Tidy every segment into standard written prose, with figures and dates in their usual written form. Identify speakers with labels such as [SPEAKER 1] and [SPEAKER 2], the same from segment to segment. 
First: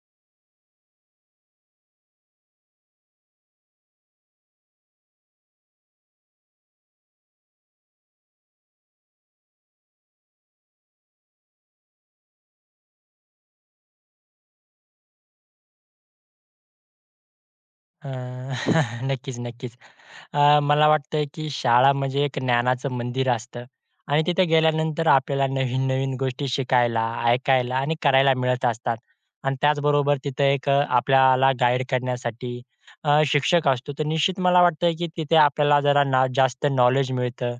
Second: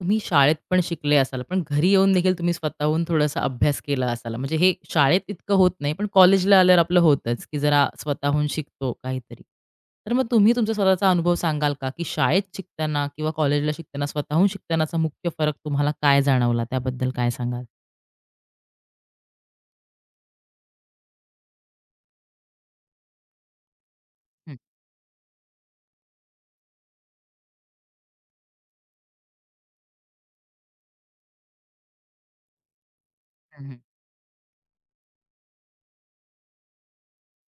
[SPEAKER 1] तुम्ही शाळेत पण शिकले असाल, पण घरी येऊन देखील तुम्ही स्वतःहून थोडासा अभ्यास केला असाल. म्हणजे हे शाळेत इतकं होत नाही, पण कॉलेजला आल्यावर आपलं होतंच, की जरा स्वतःहून शिकतो काहीतरी. तर मग तुम्ही तुमचा स्वतःचा अनुभव सांगाल का, की शाळेत शिकताना किंवा कॉलेजला शिकताना स्वतःहून शिकतानाचा मुख्य फरक तुम्हाला काय जाणवला? त्याबद्दल काय सांगाल?
[SPEAKER 2] अ, नक्कीच, नक्कीच. मला वाटतंय की शाळा म्हणजे एक ज्ञानाचं मंदिर असतं आणि तिथे
[SPEAKER 1] हं,
[SPEAKER 2] गेल्यानंतर आपल्याला नवीन-नवीन गोष्टी शिकायला, ऐकायला आणि करायला मिळत असतात. आणि त्याचबरोबर तिथे एक आपल्याला गाईड करण्यासाठी
[SPEAKER 1] हं,
[SPEAKER 2] शिक्षक
[SPEAKER 1] हं.
[SPEAKER 2] असतो. तर निश्चित मला वाटतं की तिथे आपल्याला जरा ना जास्त नॉलेज मिळतं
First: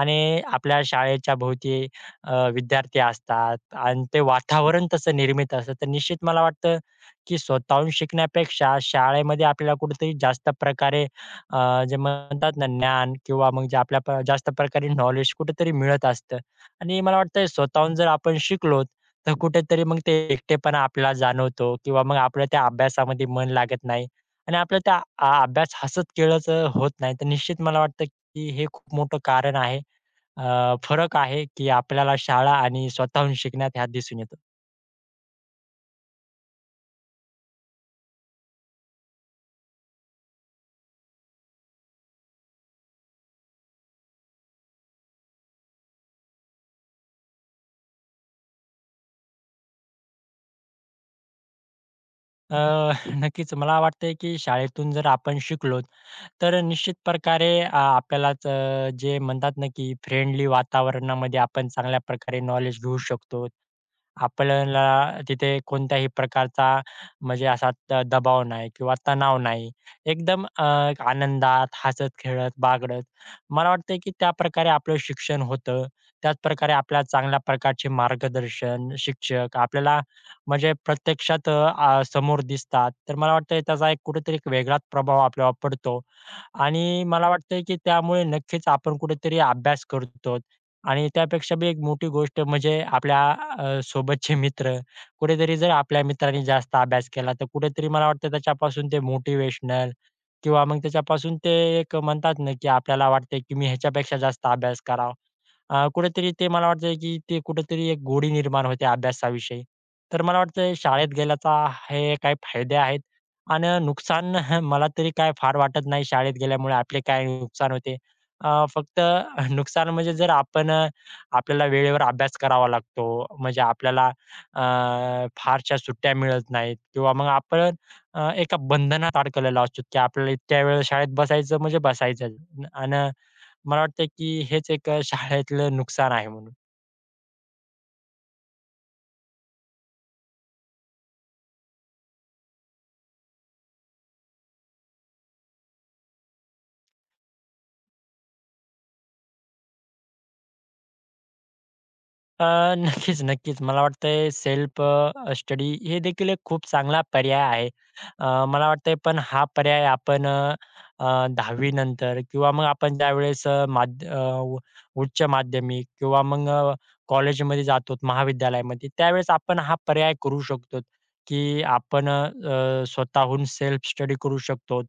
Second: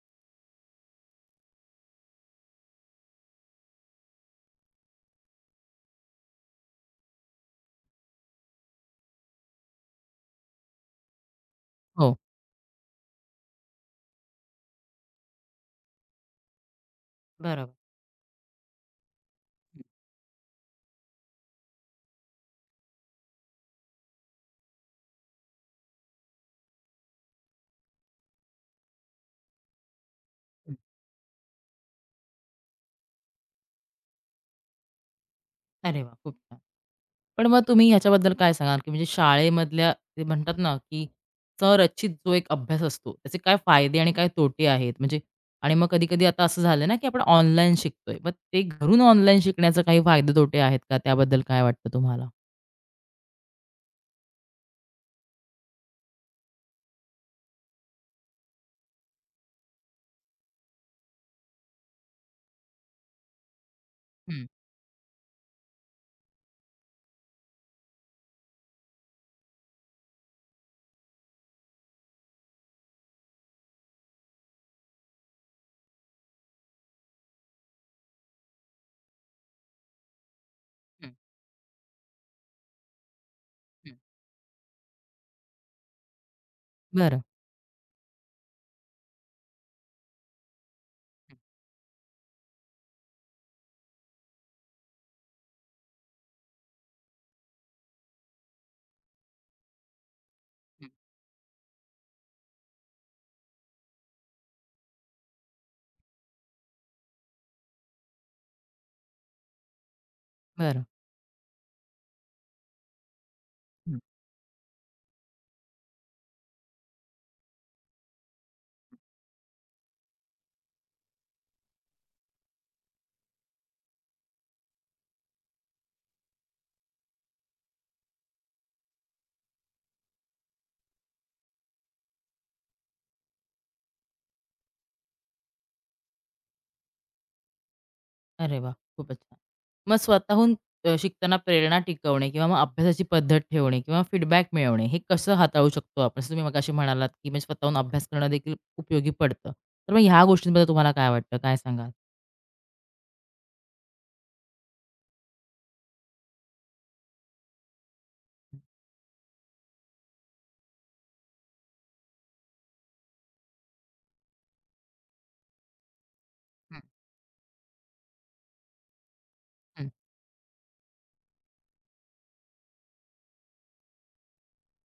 [SPEAKER 2] आणि आपल्या शाळेच्या भोवती विद्यार्थी असतात आणि ते वातावरण तसं निर्मित असतं. तर निश्चित मला वाटतं की स्वतःहून शिकण्यापेक्षा शाळेमध्ये आपल्याला कुठेतरी जास्त प्रकारे जे
[SPEAKER 1] हो.
[SPEAKER 2] म्हणतात ना ज्ञान किंवा मग जे आपल्या जास्त प्रकारे नॉलेज कुठेतरी मिळत असतं. आणि मला वाटतंय
[SPEAKER 1] बरोबर.
[SPEAKER 2] स्वतःहून जर आपण शिकलो, तर
[SPEAKER 1] हं,
[SPEAKER 2] कुठेतरी मग ते एकटेपणा आपल्याला जाणवतो किंवा मग आपल्या त्या अभ्यासामध्ये मन लागत नाही आणि आपल्या त्या अभ्यास हसत खेळत होत नाही. तर निश्चित मला वाटतं की हे खूप मोठं कारण आहे.
[SPEAKER 1] हं.
[SPEAKER 2] फरक आहे की आपल्याला शाळा आणि स्वतःहून शिकण्यात ह्यात दिसून येतो.
[SPEAKER 1] अरे वाह! खूप छान. पण मग तुम्ही ह्याच्याबद्दल काय सांगाल, की म्हणजे शाळेमधल्या ते म्हणतात ना, की संरचित जो एक अभ्यास असतो, त्याचे काय फायदे आणि काय तोटे आहेत? म्हणजे आणि मग कधी-कधी आता असं झालं ना, की आपण ऑनलाईन शिकतोय. मग ते घरून ऑनलाईन शिकण्याचे काही फायदे तोटे आहेत का? त्याबद्दल काय वाटतं तुम्हाला?
[SPEAKER 2] अ, नक्कीच मला वाटतंय की शाळेतून जर आपण शिकलो, तर निश्चित प्रकारे आपल्यालाच जे म्हणतात ना, की फ्रेंडली वातावरणामध्ये आपण चांगल्या प्रकारे नॉलेज घेऊ शकतो.
[SPEAKER 1] हं,
[SPEAKER 2] आपल्याला तिथे कोणत्याही प्रकारचा म्हणजे असा दबाव नाही किंवा तणाव नाही. एकदम आनंदात, हसत-खेळत, बागडत मला वाटतंय की त्याप्रकारे आपलं शिक्षण होतं. त्याचप्रकारे आपल्याला चांगल्या प्रकारचे मार्गदर्शन, शिक्षक आपल्याला म्हणजे
[SPEAKER 1] हं,
[SPEAKER 2] प्रत्यक्षात समोर दिसतात. तर मला वाटतंय त्याचा
[SPEAKER 1] हं.
[SPEAKER 2] एक कुठेतरी एक वेगळाच प्रभाव आपल्यावर पडतो. आणि
[SPEAKER 1] बरं.
[SPEAKER 2] मला वाटतंय की त्यामुळे नक्कीच आपण कुठेतरी अभ्यास करतो. आणि
[SPEAKER 1] हं,
[SPEAKER 2] त्यापेक्षा बी एक मोठी गोष्ट म्हणजे आपल्या सोबतचे मित्र. कुठेतरी जर आपल्या मित्रांनी जास्त अभ्यास केला, तर कुठेतरी मला वाटतं त्याच्यापासून ते मोटिव्हेशनल किंवा मग
[SPEAKER 1] हं.
[SPEAKER 2] त्याच्यापासून ते एक म्हणतात ना, की आपल्याला वाटतंय की मी ह्याच्यापेक्षा जास्त अभ्यास करावा. कुठेतरी ते मला वाटतंय की ते कुठेतरी एक गोडी निर्माण होते अभ्यासाविषयी. तर मला वाटतंय
[SPEAKER 1] बरं.
[SPEAKER 2] शाळेत गेल्याचा हे काही फायदे आहेत आणि नुकसान मला तरी काय फार वाटत नाही शाळेत गेल्यामुळे आपले काय नुकसान होते. फक्त नुकसान म्हणजे जर आपण आपल्याला वेळेवर अभ्यास करावा लागतो. म्हणजे आपल्याला अ, फारशा सुट्ट्या मिळत नाहीत किंवा मग आपण एका बंधनात अडकलेलो असतो की आपल्याला इतक्या वेळ शाळेत बसायचं म्हणजे बसायचं. अन् मला वाटतं की हेच एक शाळेतलं नुकसान आहे म्हणून.
[SPEAKER 1] अरे वाह! खूपच छान. मग स्वतःहून शिकताना प्रेरणा टिकवणे किंवा मग अभ्यासाची पद्धत ठेवणे किंवा फीडबॅक मिळवणे, हे कसं हाताळू शकतो आपण? जसं तुम्ही मगाशी म्हणालात, की म्हणजे स्वतःहून अभ्यास करणं देखील उपयोगी पडतं. तर मग ह्या गोष्टींबद्दल तुम्हाला काय वाटतं? काय सांगाल?
[SPEAKER 2] अ, नक्कीच, नक्कीच. मला वाटतंय सेल्फ स्टडी हे देखील एक खूप चांगला पर्याय आहे. मला वाटतंय पण हा पर्याय आपण अ, अ, 10वी नंतर किंवा मग आपण ज्यावेळेस अ, माध्य अ, उ उच्च माध्यमिक किंवा मग
[SPEAKER 1] हं,
[SPEAKER 2] कॉलेजमध्ये जातो, महाविद्यालयामध्ये त्यावेळेस आपण हा
[SPEAKER 1] हं,
[SPEAKER 2] पर्याय करू शकतो, की आपण अ, अ, स्वतःहून सेल्फ स्टडी करू शकतो.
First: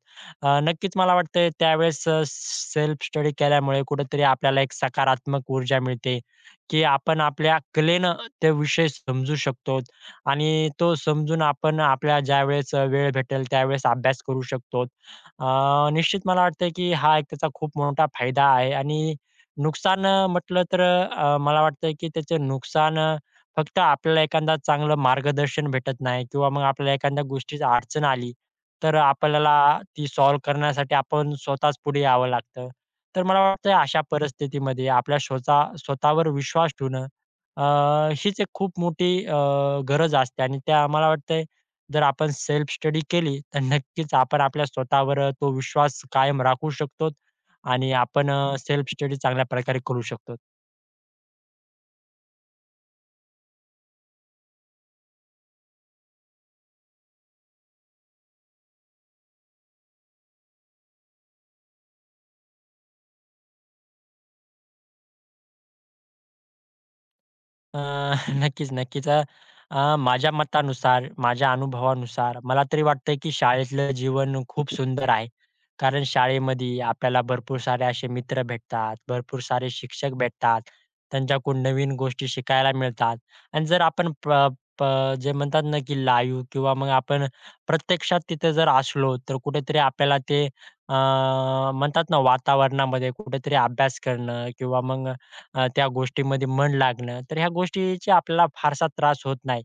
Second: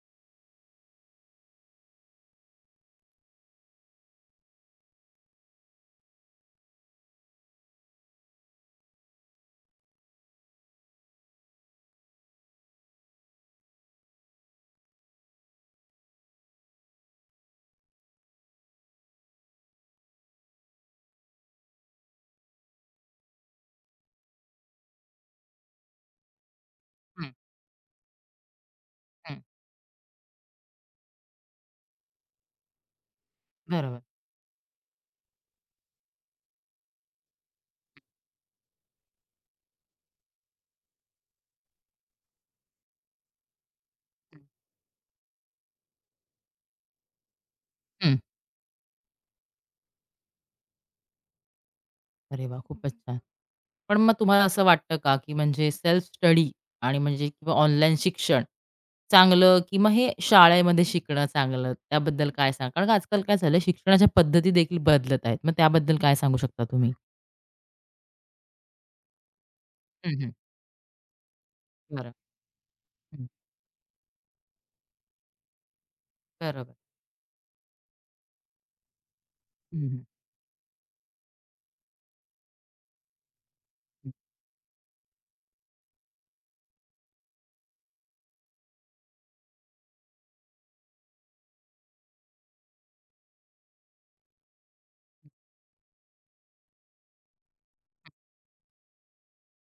[SPEAKER 2] नक्कीच मला वाटतंय त्यावेळेस सेल्फ स्टडी केल्यामुळे कुठेतरी आपल्याला एक सकारात्मक ऊर्जा मिळते. की आपण आपल्या कलेनं ते विषय समजू शकतो आणि तो समजून आपण आपल्या ज्यावेळेस वेळ भेटेल त्यावेळेस अभ्यास करू शकतो. निश्चित मला वाटतं की हा एक त्याचा खूप मोठा फायदा आहे आणि नुकसान म्हटलं तर मला वाटतं की त्याचं नुकसान फक्त आपल्याला एखादा चांगलं मार्गदर्शन भेटत नाही किंवा मग आपल्याला एखाद्या
[SPEAKER 1] हं,
[SPEAKER 2] गोष्टीची अडचण आली, तर
[SPEAKER 1] हं.
[SPEAKER 2] आपल्याला ती सॉल्व्ह करण्यासाठी आपण स्वतःच पुढे यावं लागतं. तर मला वाटतंय
[SPEAKER 1] बरोबर.
[SPEAKER 2] अशा परिस्थितीमध्ये आपल्या स्वतःवर विश्वास ठेवणं अ, हीच एक खूप मोठी गरज असते आणि त्या मला वाटतंय जर आपण सेल्फ स्टडी केली तर नक्कीच आपण आपल्या स्वतःवर तो विश्वास कायम राखू शकतो आणि
[SPEAKER 1] हं.
[SPEAKER 2] आपण सेल्फ स्टडी चांगल्या प्रकारे करू शकतो.
[SPEAKER 1] अरे वाह! खूपच छान. पण मग तुम्हाला असं वाटतं का, की म्हणजे सेल्फ स्टडी आणि म्हणजे किंवा ऑनलाईन शिक्षण चांगलं की मग हे शाळेमध्ये शिकणं चांगलं, त्याबद्दल काय सांगाल? कारण का आजकाल काय झालं शिक्षणाच्या पद्धती देखील बदलत आहेत. मग त्याबद्दल काय सांगू शकता तुम्ही?
[SPEAKER 2] अ, नक्कीच, नक्कीच. अ, अ,
[SPEAKER 1] हं, हं.
[SPEAKER 2] माझ्या मतानुसार, माझ्या
[SPEAKER 1] बरं.
[SPEAKER 2] अनुभवानुसार मला तरी वाटतंय,
[SPEAKER 1] हं.
[SPEAKER 2] की शाळेतलं जीवन खूप सुंदर आहे. कारण
[SPEAKER 1] बरोबर.
[SPEAKER 2] शाळेमध्ये आपल्याला भरपूर सारे असे मित्र भेटतात, भरपूर सारे
[SPEAKER 1] हं, हं.
[SPEAKER 2] शिक्षक भेटतात. त्यांच्याकडून नवीन गोष्टी शिकायला मिळतात आणि जर
[SPEAKER 1] हं,
[SPEAKER 2] आपण प प जे म्हणतात ना, की लाईव्ह किंवा मग आपण प्रत्यक्षात तिथे जर असलो, तर कुठेतरी आपल्याला ते अ, म्हणतात ना, वातावरणामध्ये कुठेतरी अभ्यास करणं किंवा मग त्या गोष्टीमध्ये मन लागणं, तर ह्या गोष्टीचा आपल्याला फारसा त्रास होत नाही.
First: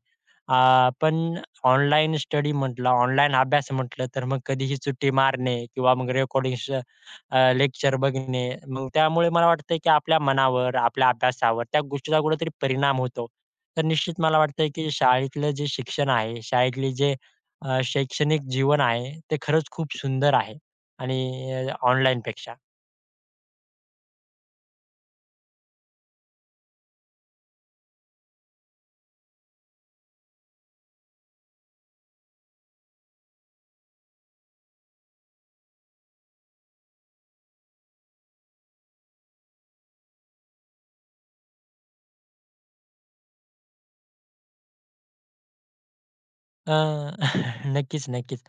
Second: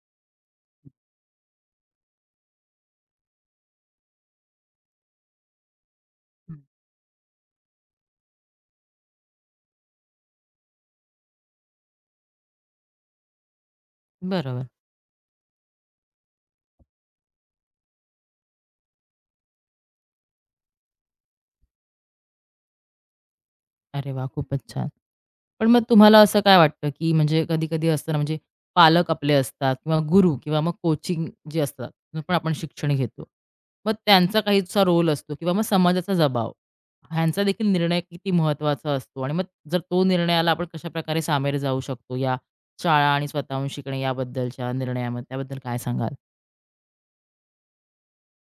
[SPEAKER 2] अ, पण ऑनलाईन स्टडी म्हटलं, ऑनलाईन अभ्यास म्हटलं, तर मग कधीही सुट्टी मारणे किंवा मग रेकॉर्डिंग्स लेक्चर बघणे, मग त्यामुळे मला वाटतंय की आपल्या मनावर, आपल्या अभ्यासावर त्या गोष्टीचा कुठेतरी परिणाम होतो. तर निश्चित मला
[SPEAKER 1] बरोबर.
[SPEAKER 2] वाटतंय की शाळेतलं जे शिक्षण आहे, शाळेतले जे शैक्षणिक जीवन आहे, ते खरंच खूप सुंदर आहे आणि ऑनलाईनपेक्षा.
[SPEAKER 1] अरे वाह! खूपच छान. पण मग तुम्हाला असं काय वाटतं, की म्हणजे कधी-कधी असतं ना, म्हणजे पालक आपले असतात किंवा गुरु किंवा मग कोचिंग जे असतात, जे पण आपण शिक्षण घेतो. मग त्यांचा काहीसा रोल असतो किंवा मग समाजाचा दबाव, ह्यांचा देखील निर्णय किती महत्त्वाचा असतो आणि मग जर तो निर्णयाला आपण कशाप्रकारे सामोरे जाऊ शकतो, या शाळा आणि स्वतःहून शिकणे याबद्दलच्या निर्णयामध्ये त्याबद्दल काय सांगाल?
[SPEAKER 2] अ, नक्कीच, नक्कीच.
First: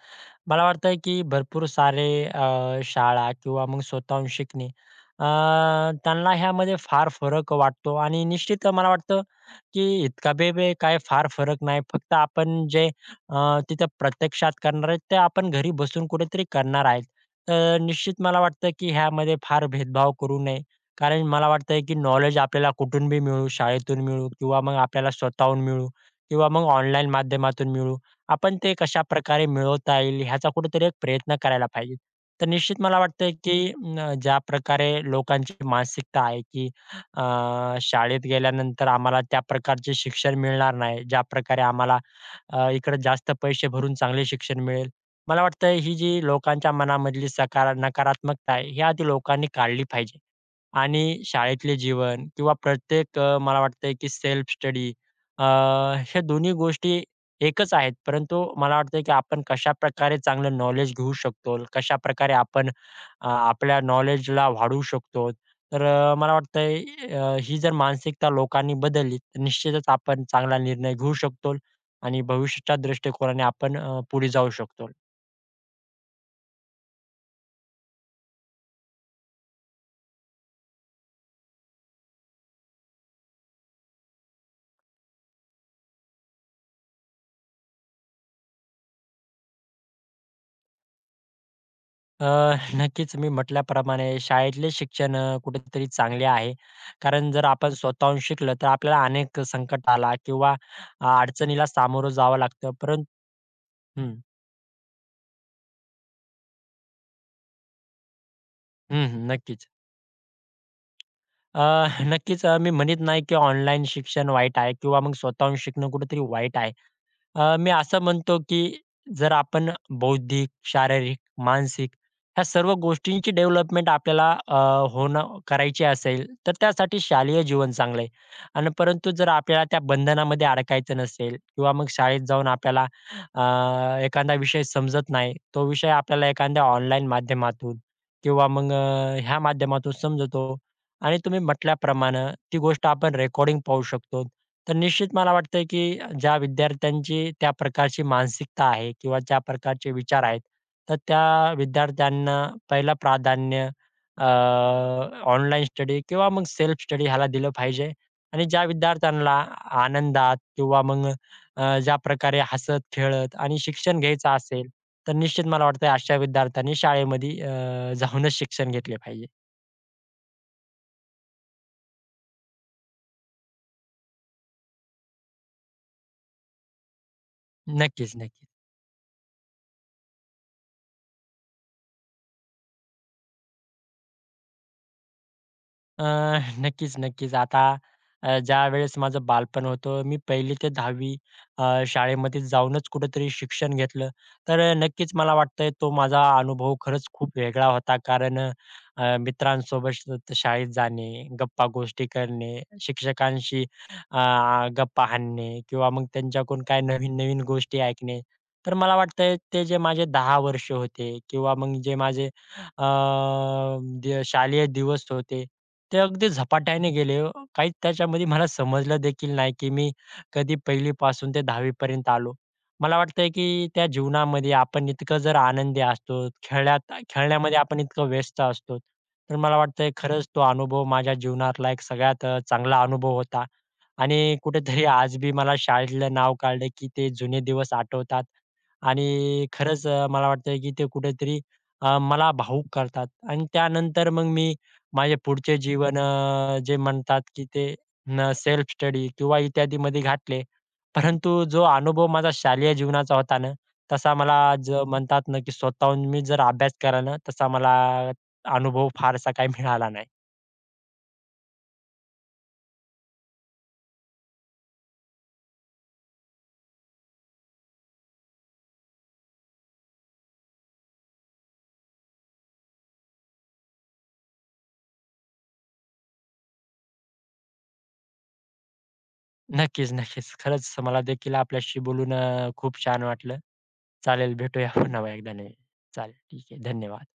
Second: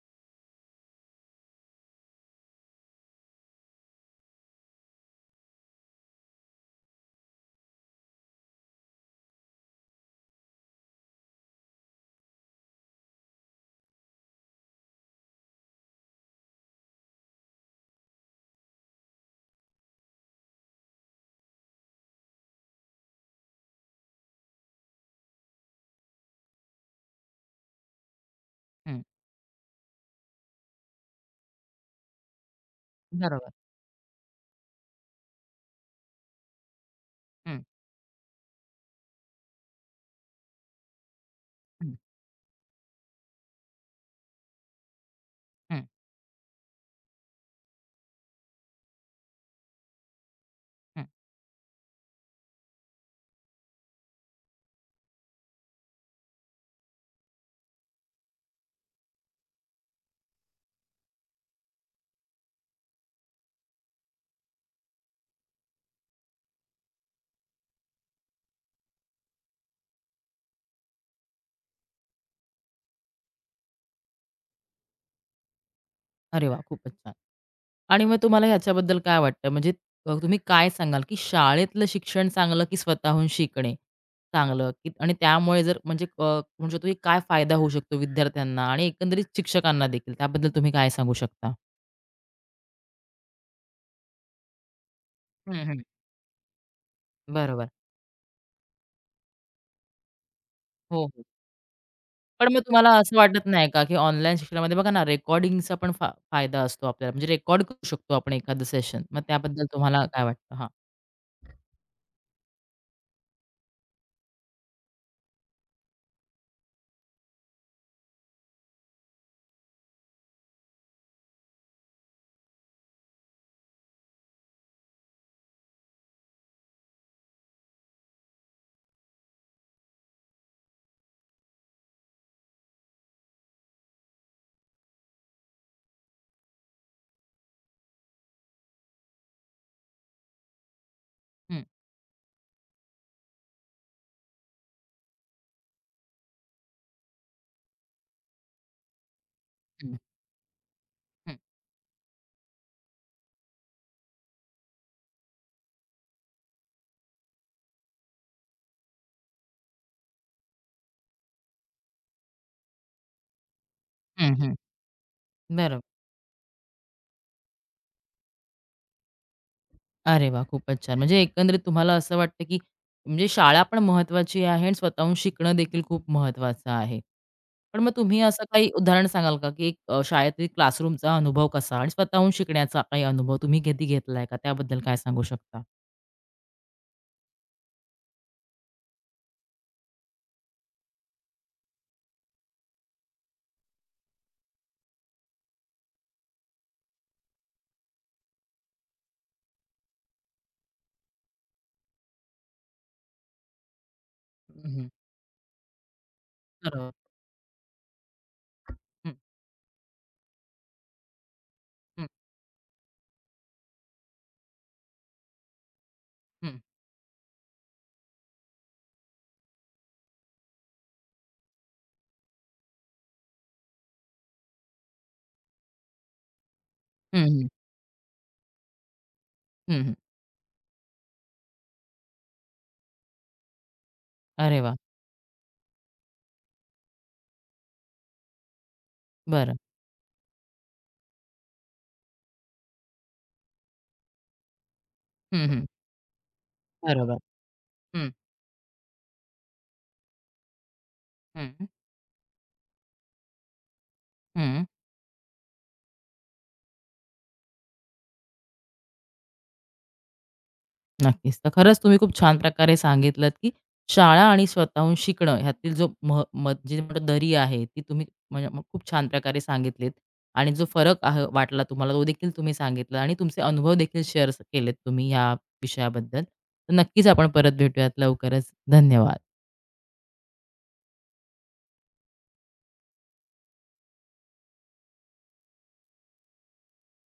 [SPEAKER 2] मला वाटतंय की भरपूर सारे शाळा किंवा मग स्वतःहून शिकणे अ, त्यांना ह्यामध्ये फार फरक वाटतो आणि निश्चित मला वाटतं की इतका बेबे काय फार फरक नाही. फक्त आपण जे तिथं प्रत्यक्षात करणार आहेत, ते आपण घरी बसून कुठेतरी करणार आहेत. तर निश्चित मला वाटतं की ह्यामध्ये फार भेदभाव करू नये. कारण मला वाटतंय की नॉलेज आपल्याला कुठून बी मिळू, शाळेतून मिळू किंवा मग आपल्याला स्वतःहून मिळू किंवा मग ऑनलाईन माध्यमातून मिळू. आपण ते
[SPEAKER 1] हं.
[SPEAKER 2] कशाप्रकारे मिळवता येईल ह्याचा कुठेतरी एक प्रयत्न करायला पाहिजे. तर निश्चित मला वाटतंय
[SPEAKER 1] बरोबर.
[SPEAKER 2] की ज्या प्रकारे लोकांची मानसिकता आहे की अ,
[SPEAKER 1] हं,
[SPEAKER 2] शाळेत गेल्यानंतर आम्हाला त्या प्रकारचे शिक्षण मिळणार नाही, ज्या प्रकारे
[SPEAKER 1] हं,
[SPEAKER 2] आम्हाला इकडे जास्त पैसे भरून चांगले शिक्षण मिळेल. मला वाटतंय
[SPEAKER 1] हं,
[SPEAKER 2] ही जी लोकांच्या मनामधली नकारात्मकता आहे, ही आधी लोकांनी काढली पाहिजे.
[SPEAKER 1] हं.
[SPEAKER 2] आणि शाळेतले जीवन किंवा प्रत्येक मला वाटतंय की सेल्फ स्टडी ह्या दोन्ही गोष्टी एकच आहेत. परंतु मला वाटतंय की आपण कशाप्रकारे चांगलं नॉलेज घेऊ शकतो, कशाप्रकारे आपण आपल्या नॉलेजला वाढवू शकतो. तर मला वाटतंय ही जर मानसिकता लोकांनी बदलली, तर निश्चितच आपण चांगला निर्णय घेऊ शकतो आणि भविष्याच्या दृष्टिकोनाने आपण पुढे जाऊ शकतो.
[SPEAKER 1] अरे वाह! खूपच छान. आणि मग तुम्हाला ह्याच्याबद्दल काय वाटतं? म्हणजे तुम्ही काय सांगाल, की शाळेतलं शिक्षण चांगलं, की स्वतःहून शिकणे चांगलं? की आणि त्यामुळे जर म्हणजे म्हणू शकतो, की काय फायदा होऊ शकतो विद्यार्थ्यांना आणि एकंदरीत शिक्षकांना देखील? त्याबद्दल तुम्ही काय सांगू शकता?
[SPEAKER 2] अ, नक्कीच मी म्हटल्याप्रमाणे शाळेतले शिक्षण
[SPEAKER 1] हं, हं.
[SPEAKER 2] कुठेतरी चांगले आहे. कारण जर
[SPEAKER 1] बरोबर.
[SPEAKER 2] आपण स्वतःहून शिकलं तर आपल्याला अनेक संकट आला किंवा
[SPEAKER 1] हो, हो.
[SPEAKER 2] अडचणीला सामोरं जावं
[SPEAKER 1] पण मग
[SPEAKER 2] लागतं.
[SPEAKER 1] तुम्हाला
[SPEAKER 2] परंतु
[SPEAKER 1] असं वाटत नाही का, की
[SPEAKER 2] हं,
[SPEAKER 1] ऑनलाईन शिक्षणामध्ये बघा ना, रेकॉर्डिंगचा पण फायदा असतो आपल्याला. म्हणजे रेकॉर्ड करू शकतो आपण एखादं सेशन.
[SPEAKER 2] हं,
[SPEAKER 1] मग
[SPEAKER 2] हं.
[SPEAKER 1] त्याबद्दल
[SPEAKER 2] नक्कीच.
[SPEAKER 1] तुम्हाला काय वाटतं? हां.
[SPEAKER 2] अ, नक्कीच मी म्हणत नाही की ऑनलाईन शिक्षण वाईट आहे किंवा मग स्वतःहून शिकणं कुठेतरी वाईट आहे. मी असं म्हणतो की जर आपण बौद्धिक, शारीरिक, मानसिक ह्या सर्व गोष्टींची डेव्हलपमेंट आपल्याला होणं करायची असेल, तर त्यासाठी शालेय जीवन चांगलं आहे. आणि परंतु जर आपल्याला त्या बंधनामध्ये अडकायचं नसेल किंवा मग शाळेत जाऊन आपल्याला अ, एखादा विषय समजत नाही, तो विषय आपल्याला एखाद्या ऑनलाईन माध्यमातून किंवा मग ह्या माध्यमातून समजतो आणि तुम्ही
[SPEAKER 1] हं.
[SPEAKER 2] म्हटल्याप्रमाणे ती गोष्ट आपण रेकॉर्डिंग पाहू शकतो. तर निश्चित मला वाटतंय, की ज्या विद्यार्थ्यांची त्या प्रकारची मानसिकता आहे किंवा ज्या प्रकारचे
[SPEAKER 1] हं,
[SPEAKER 2] विचार आहेत, तर
[SPEAKER 1] हं.
[SPEAKER 2] त्या विद्यार्थ्यांना पहिलं प्राधान्य अ, ऑनलाईन स्टडी किंवा मग सेल्फ स्टडी ह्याला दिलं पाहिजे. आणि ज्या विद्यार्थ्यांना आनंदात किंवा मग ज्या प्रकारे हसत-खेळत आणि शिक्षण घ्यायचं
[SPEAKER 1] हं, हं.
[SPEAKER 2] असेल, तर निश्चित मला
[SPEAKER 1] बरोबर.
[SPEAKER 2] वाटतंय अशा विद्यार्थ्यांनी शाळेमध्ये जाऊनच शिक्षण घेतले पाहिजे.
[SPEAKER 1] अरे वाह! खूपच छान. म्हणजे एकंदरीत तुम्हाला असं वाटतं, की म्हणजे शाळा पण महत्वाची आहे आणि स्वतःहून शिकणं देखील खूप महत्त्वाचं आहे. पण मग
[SPEAKER 2] नक्कीच,
[SPEAKER 1] तुम्ही असं
[SPEAKER 2] नक्कीच.
[SPEAKER 1] काही उदाहरण सांगाल का, की एक शाळेतील क्लासरूमचा अनुभव कसा आणि स्वतःहून शिकण्याचा काही अनुभव तुम्ही कधी घेतलाय का? त्याबद्दल काय सांगू शकता?
[SPEAKER 2] अ, नक्कीच, नक्कीच. आता ज्यावेळेस माझं बालपण होतं, मी 1ली ते 10वी शाळेमध्ये जाऊनच कुठेतरी शिक्षण घेतलं. तर नक्कीच मला वाटतंय तो माझा अनुभव खरंच खूप वेगळा होता. कारण मित्रांसोबत शाळेत जाणे, गप्पा-गोष्टी करणे, शिक्षकांशी अ,
[SPEAKER 1] हं,
[SPEAKER 2] गप्पा हाणणे किंवा मग त्यांच्याकडून काय
[SPEAKER 1] बरोबर.
[SPEAKER 2] नवीन-नवीन गोष्टी ऐकणे. तर मला
[SPEAKER 1] हं,
[SPEAKER 2] वाटतंय ते जे माझे 10 वर्ष होते किंवा मग जे
[SPEAKER 1] हं,
[SPEAKER 2] माझे अ, जे शालेय दिवस होते, ते अगदी
[SPEAKER 1] हं,
[SPEAKER 2] झपाट्याने गेले. हो. काहीच त्याच्यामध्ये मला समजलं देखील नाही, की मी कधी 1ली पासून ते 10वी पर्यंत आलो. मला वाटतंय, की त्या जीवनामध्ये आपण इतकं जर आनंदी असतो, खेळण्यात
[SPEAKER 1] हं, हं,
[SPEAKER 2] खेळण्यामध्ये आपण इतकं व्यस्त असतो, तर मला वाटतंय
[SPEAKER 1] हं,
[SPEAKER 2] खरंच तो अनुभव माझ्या जीवनातला एक सगळ्यात चांगला अनुभव होता. आणि
[SPEAKER 1] अरे वाह!
[SPEAKER 2] कुठेतरी आज बी मला शाळेतलं नाव काढलं की ते जुने दिवस आठवतात आणि
[SPEAKER 1] बरं.
[SPEAKER 2] खरंच मला वाटतंय की ते कुठेतरी मला भावुक करतात आणि त्यानंतर मग मी माझे
[SPEAKER 1] हं,
[SPEAKER 2] पुढचे
[SPEAKER 1] हं.
[SPEAKER 2] जीवन जे
[SPEAKER 1] बरोबर.
[SPEAKER 2] म्हणतात की ते
[SPEAKER 1] हं,
[SPEAKER 2] सेल्फ स्टडी किंवा इत्यादी मध्ये घातले. परंतु
[SPEAKER 1] हं,
[SPEAKER 2] जो अनुभव माझा शालेय जीवनाचा होता ना, तसा मला
[SPEAKER 1] हं.
[SPEAKER 2] म्हणतात ना की स्वतःहून मी जर अभ्यास केला ना, तसा मला अनुभव फारसा काही मिळाला नाही.
[SPEAKER 1] नक्कीच. तर खरंच तुम्ही खूप छान प्रकारे सांगितलत, की शाळा आणि स्वतःहून शिकणं ह्यातील जो मह म जे म्हणतो दरी आहे, ती तुम्ही म्हणजे खूप छान प्रकारे सांगितलीत आणि जो फरक आहे वाटला तुम्हाला तो देखील तुम्ही सांगितला आणि तुमचे अनुभव देखील शेअर केलेत तुम्ही ह्या विषयाबद्दल. तर नक्कीच आपण परत भेटूयात लवकरच. धन्यवाद.
[SPEAKER 2] नक्कीच, नक्कीच. खरंच मला देखील आपल्याशी बोलून खूप छान वाटलं. चालेल, भेटूया पुन्हा एकदा. नाही, चालेल. ठीक आहे. धन्यवाद.